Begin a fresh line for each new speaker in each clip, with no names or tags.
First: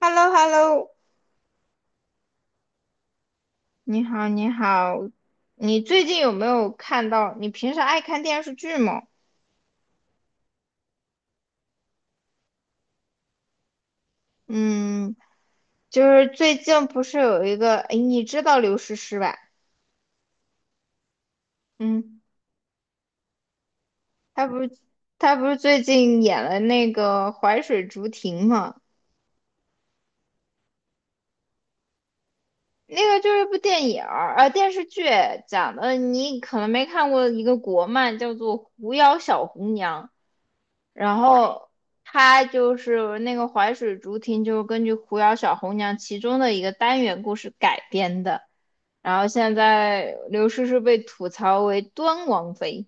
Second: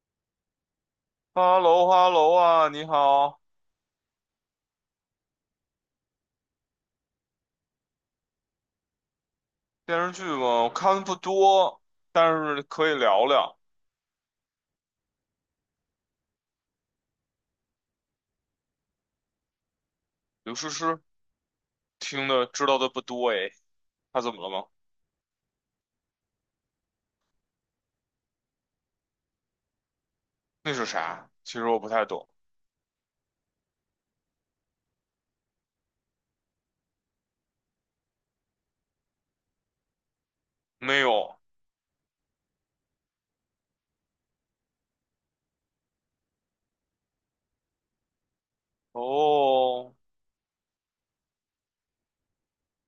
h e l l o h e l l o
Hello，Hello 啊，你好，
你好，你好，你最近有没有看到？你平时爱看电视剧吗？
电视剧嘛，我看的不多，但是可以聊聊。
嗯，就是最近不是有一个，哎，你知道刘诗诗吧？
刘诗诗
嗯，
听的知道的不多诶，她怎么
她
了
不
吗？
是她不是最近演了那个《淮水竹亭》吗？
那是啥？其实我不太懂。
那个就是一部电影儿，电视剧讲的，你可能没看过一个国漫，叫做《狐妖小红娘》。
没
然
有。
后他就是那个淮水竹亭，就是根据《狐妖小红娘》其中的一个单元故事改编的。然后现
哦
在刘诗诗被吐槽为端王妃，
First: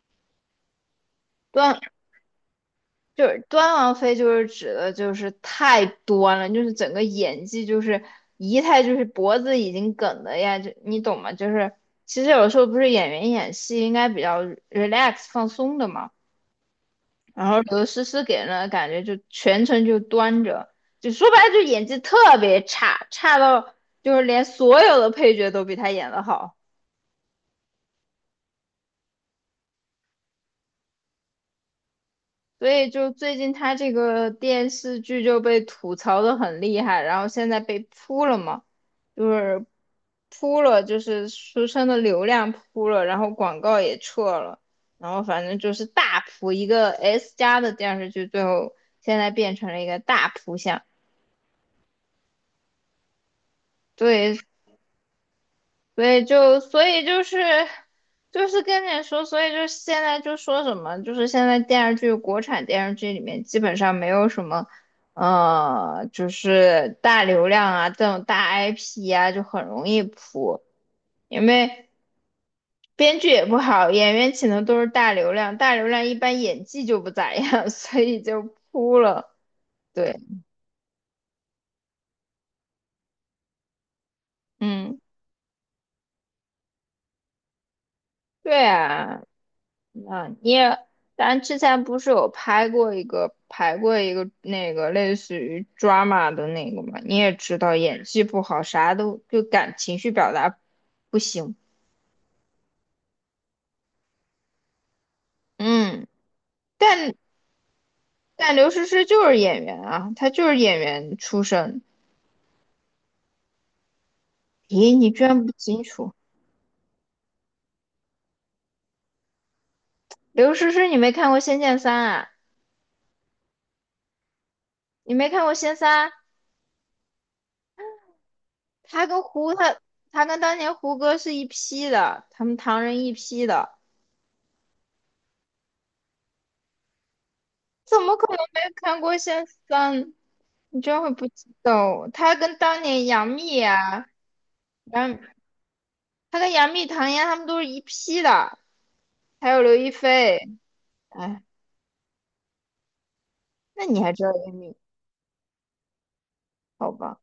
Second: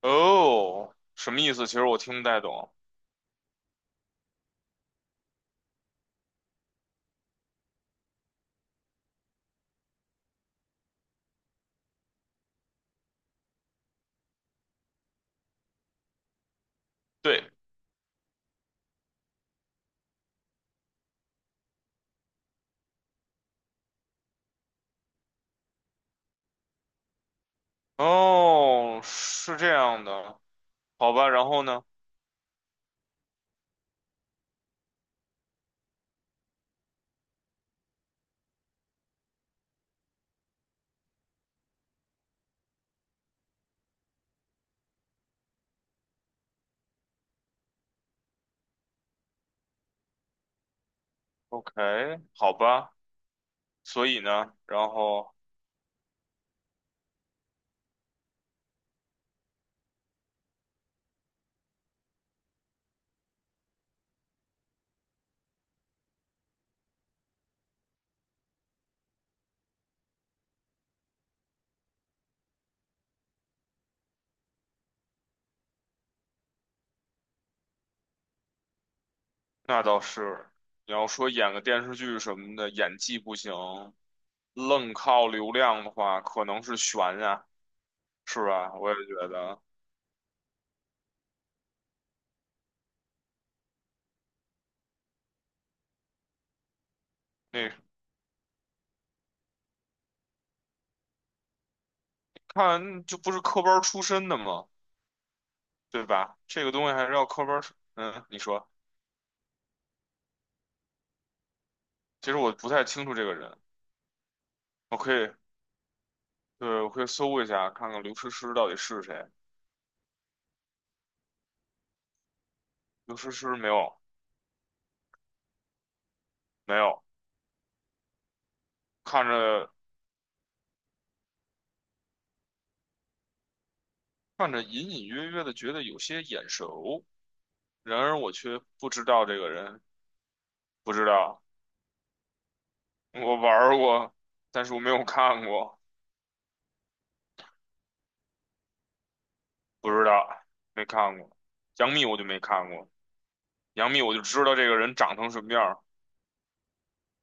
哦，什么意思？其
端
实我听不太懂。
就是端王妃，就是指的就是太端了，就是整个演技就是仪态就是脖子已经梗的呀，就你懂吗？就是其实有时候不是演员演戏应该比较 relax 放松的嘛。然
对，
后刘诗诗给人的感觉就全程就端着，就说白了就演技特别差，差到就是连所有的配角都比她演得好，
哦，是这样的，好吧。然后呢
所以就最近她这个电视剧就被吐槽的很厉害，然后现在被扑了嘛，就是扑了，就是书生的流量扑了，然后广告也撤了，然后反正就是大扑一个 S 加的电视剧，最后现在变成了一个大扑相。
？OK，好吧。所以
对，
呢？然后。
所以就是跟你说，所以就现在就说什么，就是现在电视剧国产电视剧里面基本上没有什么，就是大流量啊这种大 IP 啊，就很容易扑，因为编剧也不好，演员请的都是大流量，大流量一般演技就不咋样，所以就扑了。
那倒
对，
是，你要说演个电视剧什么的，演技不行，愣
嗯，
靠流量的话，可能是悬呀，是
对
吧？我也
啊。
觉得，
那你也，咱之前不是有拍过一个排过一个那个类似于 drama 的那个嘛？你也知
那
道演技不好，啥都就感情绪表达不行。
看就不是科班儿出身的嘛，对
嗯，
吧？这个东西还是
但
要科班儿出你
但
说，
刘诗诗就是演员啊，她就是演员出身。
其实我不太清楚这个人，
咦，
我
你
可
居
以，
然不清楚？
对，我可以搜一下，看看刘诗诗到底是谁。
刘诗诗，你没看过《仙剑三》啊？
刘诗诗没有，
你没看过《仙三》？
没有，
她跟
看
胡
着
她她跟当年胡歌是一批的，他们唐人一批的，
看着隐隐约约的觉得有些眼熟，
怎
然
么
而
可
我
能
却
没
不
看
知
过
道这
《仙
个人，
三》？你居
不
然
知
会不
道。
知道，他跟当年杨
我玩
幂
儿
啊，
过，但是我没有
杨，
看过，
他跟杨幂、唐嫣他们都是一批的，还有刘亦
不知道，
菲。
没看过。
哎，
杨幂我就没看过，
那
杨
你
幂
还
我就
知道
知
杨
道这
幂？
个人长成什么样儿。
好吧，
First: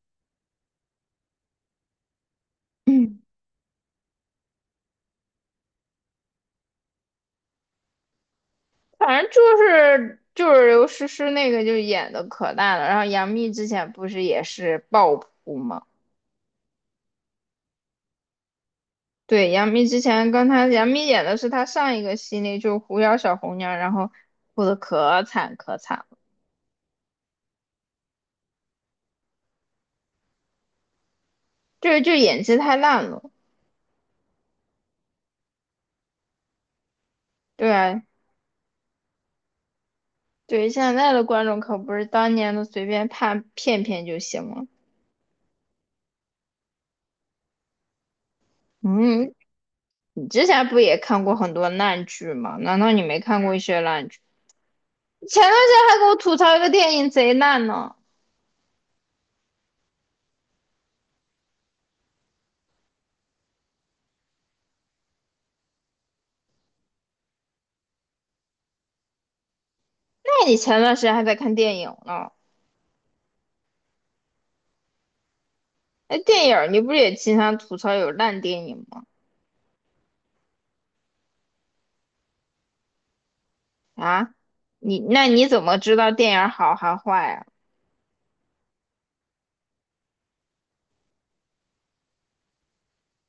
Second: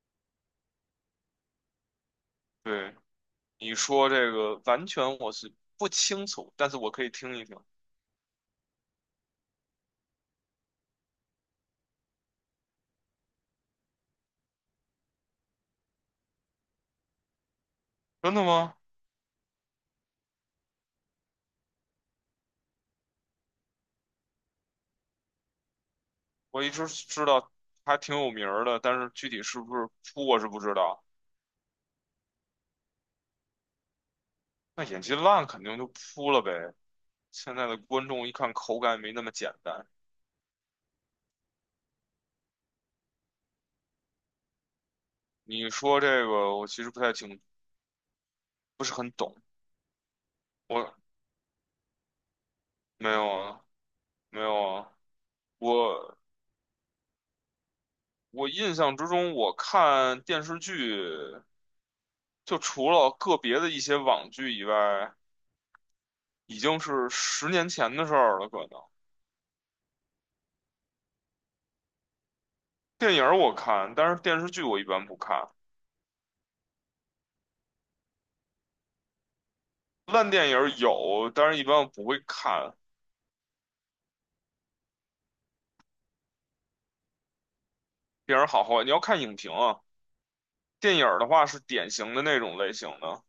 对，
嗯，
你说这个完全我是不清楚，但是我可以听一听。
反正就是刘诗诗那个就演的可烂了，然后杨幂之前不是也是爆扑吗？
真的吗？
对，杨幂之前跟杨幂演的是她上一个系列，就是《狐妖小红娘》，然后哭的可惨可惨了，
我一直知道她挺有名儿的，但是具体是不是扑我是不知道。
就演技太烂了。
那演技烂肯定就扑了呗。现在
对
的
啊，
观众一看口感没那么简单。
对，现在的观众可不是当年的随便判骗骗就行了。
你说这个我其实不太清，不是很
嗯，
懂。
你之前不
我
也看过很多烂剧吗？难道你
没
没
有
看过一
啊，
些烂剧？
没有啊。
前段时间还给我
我
吐槽一个电影贼烂呢。
我印象之中，我看电视剧，就除了个别的一些网剧以外，已经是10年前的事儿了。可能
那你前段时间还在看电影呢？
电影儿我看，但是电视剧我一般不看。
哎，电影儿你不是也经常吐槽有烂电影吗？
烂电影儿有，但是一般我不会看。
啊，那你怎么知道电影儿好还坏啊？
电影儿好坏，你要看影评啊。电影儿的话是典型的那种类型的，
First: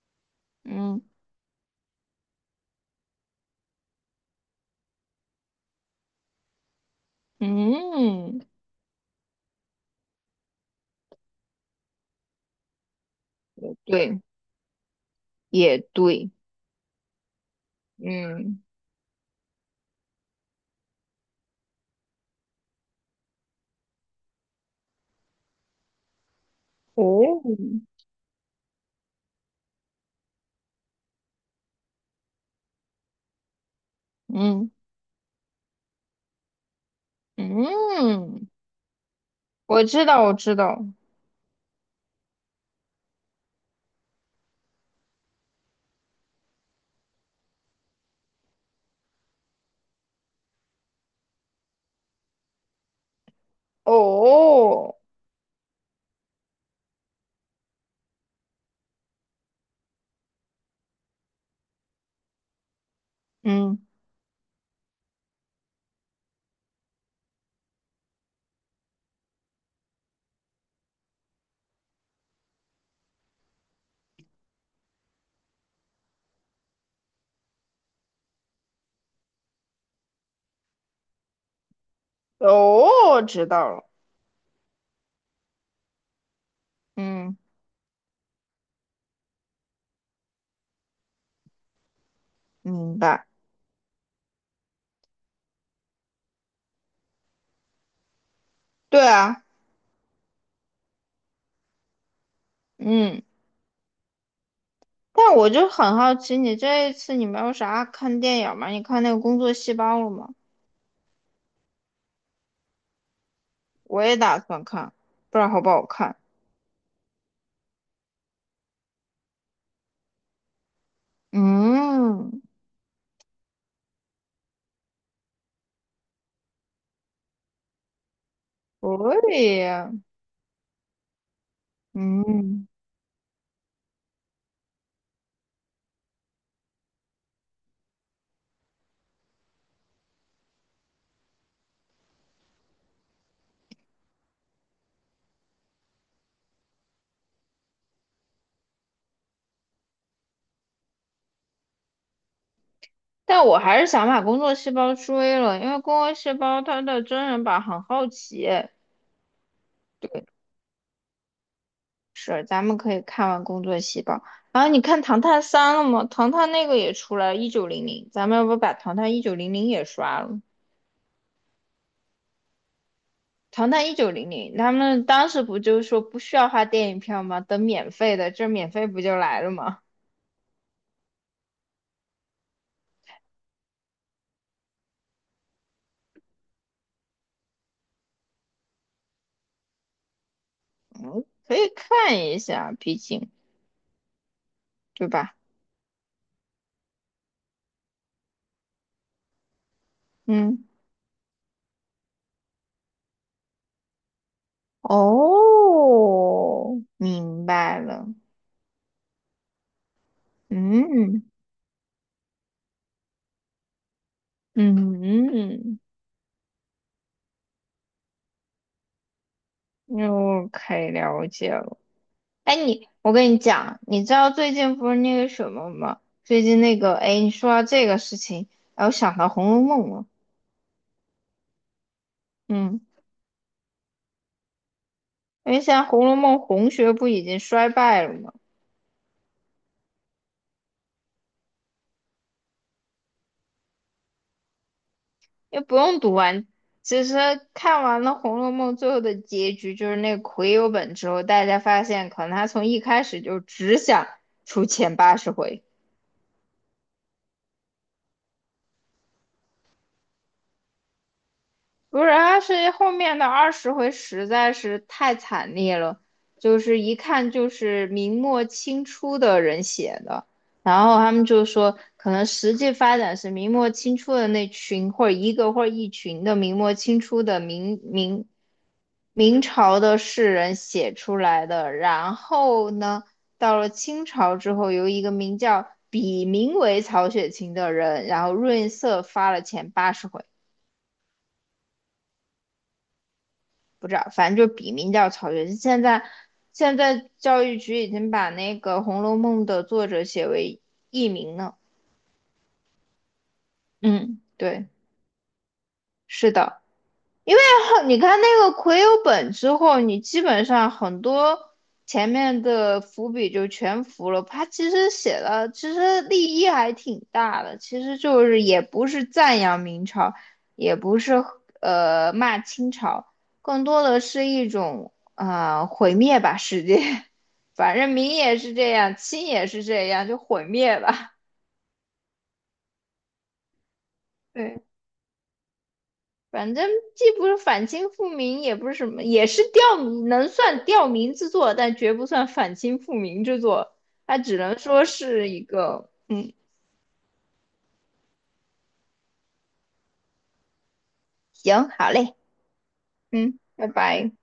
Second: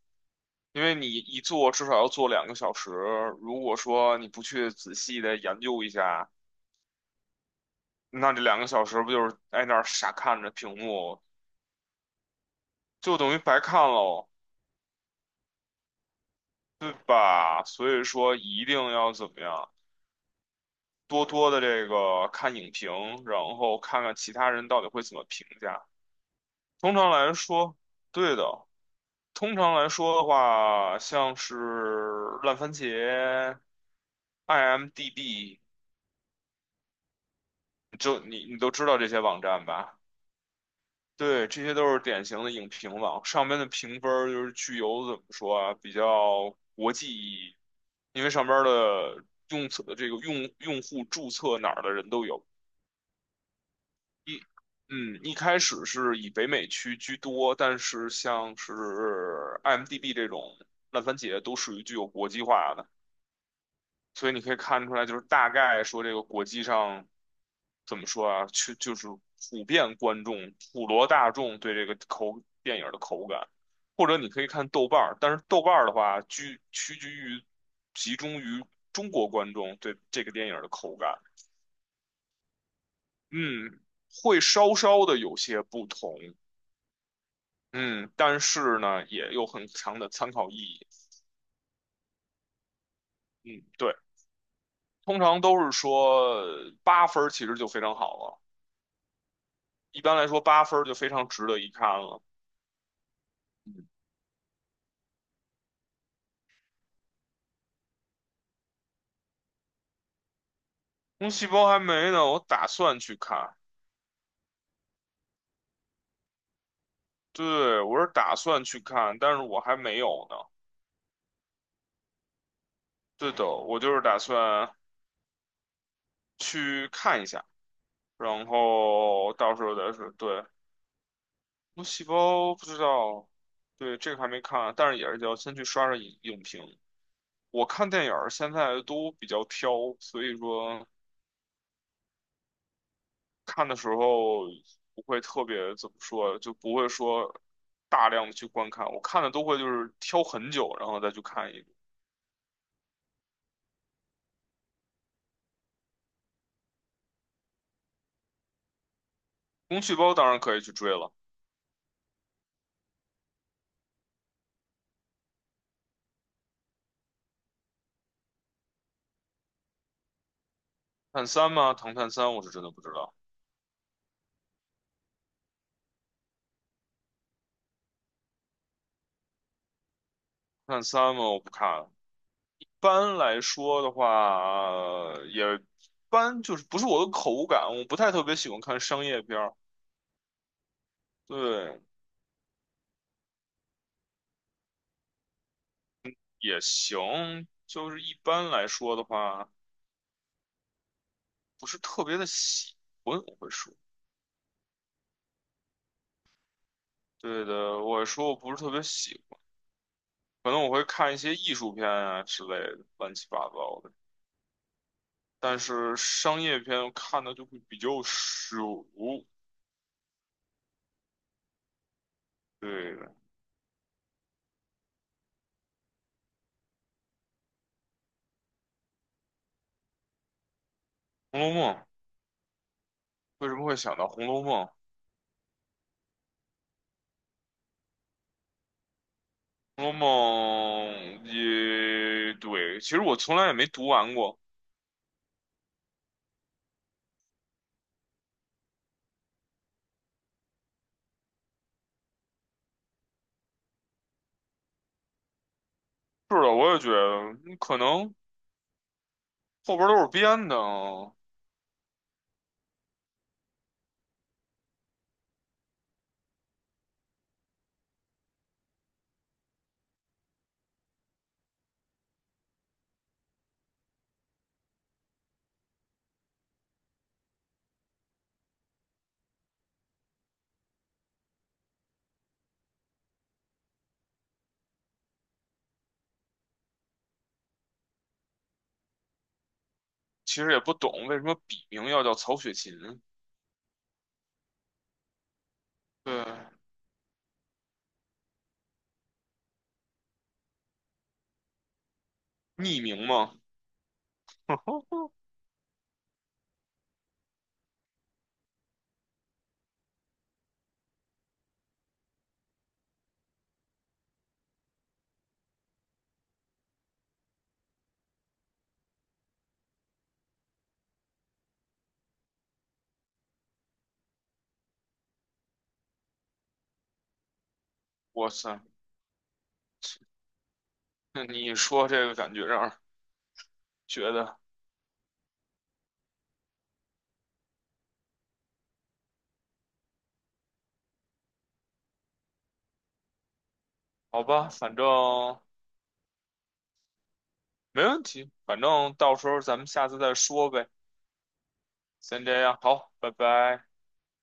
因为
嗯
你一坐至少要坐两个小时。如果说你不去仔细的研究一下，那
嗯，
这两个小时不就是在那儿傻看着屏幕，就等于白看
对，
喽。
也对，
对吧？所以说
嗯，
一定要怎么样，多多的这个看影评，然后看看其他人到底会怎么评价。通常来
哦，
说，对的。通常来说的话，像是烂番茄、
嗯
IMDB，就你
嗯。
你都知道这些网站
我
吧？
知道，我知道。
对，这些都是典型的影评网，上面的评分儿就是具有怎么说啊，比较国际意义，因为上边儿的用册这个用用户注册哪儿的人都有。一，
哦，
一开始是以北美区居多，但是像是 IMDB 这种烂番茄都属于具有国际化的，
嗯，
所以你可以看出来，就是大概说这个国际上怎么说啊，去就是普遍观众、普罗大众对这个电影的口感，或者你可以看豆瓣儿，但是豆瓣儿的话，居屈居于集中于中国观众对这个电影的口感，
哦，知道
嗯，
了。
会稍稍的有些不同。
嗯，
嗯，但是呢，也有很强的参考意义。
明白。
嗯，对，通常都是说八分儿其实就非常好了，
对啊，
一般来说八分儿就非常值得一看了。
嗯。
嗯，
但我就很好奇，你这一次你没有啥看电影吗？你看那个《工作细胞》了吗？
红细胞还没呢，我打算去看。
我也打算看，不知道好不好看。
对，我是打算去看，但是我还没有呢。
嗯，
对的，我就是打算去看一下，然
可
后到时
以。
候再说。对，红细胞不
嗯，
知道，对，这个还没看啊，但是也是要先去刷刷影评。我看电影儿现在都比较挑，所以说看的时候不会特别怎么说，就不会说大量的去观看。我看的都会就是挑很久，然后再去看一部。
但我还是想把《工作细胞》追了，因为《工作细胞》它的真人版很好奇。
工具包当然可以去追了，
是，咱们可以看完《工作细胞》，然后你看《唐探三》了吗？《唐探》那个也出来一九零零，咱们要不把《唐探一九零零》也刷了？
探三吗？唐探三我是真的不知道，
《唐探一九零零》，他们当时不就是说不需要花电影票吗？等免费的，这免费不就来了吗？
探三吗？我不看。一般来说的话，也一般就是不是我的口感，我不太特别喜欢看商业片儿。
嗯，可以
对，
看一下，毕竟对吧？
也行，就是一般来说的话。
嗯，
不是特别的喜欢，我会说，
哦，
对
明白
的，我
了。
说我不是特别喜欢，可能我会看一
嗯
些艺术片啊之类的，乱七八糟的。但
嗯
是商业片我看的就会比较少。
嗯可以了解了。哎，你，
对
我
的
跟你讲，你知道最近不是那个什么吗？最近那个，哎，你说到这个事情，然后想到《红楼梦》了。
红楼梦》
嗯，
为什么会想到《红楼梦》？
因为现在《红楼梦》红学不已经衰败了吗？
《红楼梦》也对，其实我从来也没读完过。
也不用读完，其实看完了《红楼梦》最后的结局，就是那个癸酉本之后，大家发现可能他从一开始就只想出前八十回。
是的，我也觉得可能后边都是编的啊，
不是，他是后面的20回实在是太惨烈了，就是一看就是明末清初的人写的，然后他们就说，可能实际发展是明末清初的那群，或者一个或者一群的明末清初的明朝的士人写出来的，然后呢，到了清朝之后，由一个名叫笔名为曹雪芹的人，然后润色发了前八十回。
其实也不懂为什么笔名要叫曹雪芹，
不知道，反正就笔名叫曹雪芹。现在
对，
现在教育局已经把那个《红楼梦》的作者写为佚名了。
匿名嘛。
嗯，对，是的。因为你看那个魁有本之后，你基本上很多前面的伏笔就全伏了。他其实写的其实立意还挺大的，其实就是也不是赞扬明朝，也不是骂清朝，更多的是一种啊毁灭吧世界。反正明
哇
也是
塞，
这样，清也是这样，就毁灭吧。
那你一说这个感觉让人觉得
对。反正既不是反清复明，也不是什么，也是吊民，能算吊民之作，但绝不算反清复明之作。它
好
只
吧，
能
反
说
正
是一个，嗯，
没问题，反正到时候咱们下次再说呗。
行，好嘞，
先这样，好，拜
嗯，
拜。
拜拜。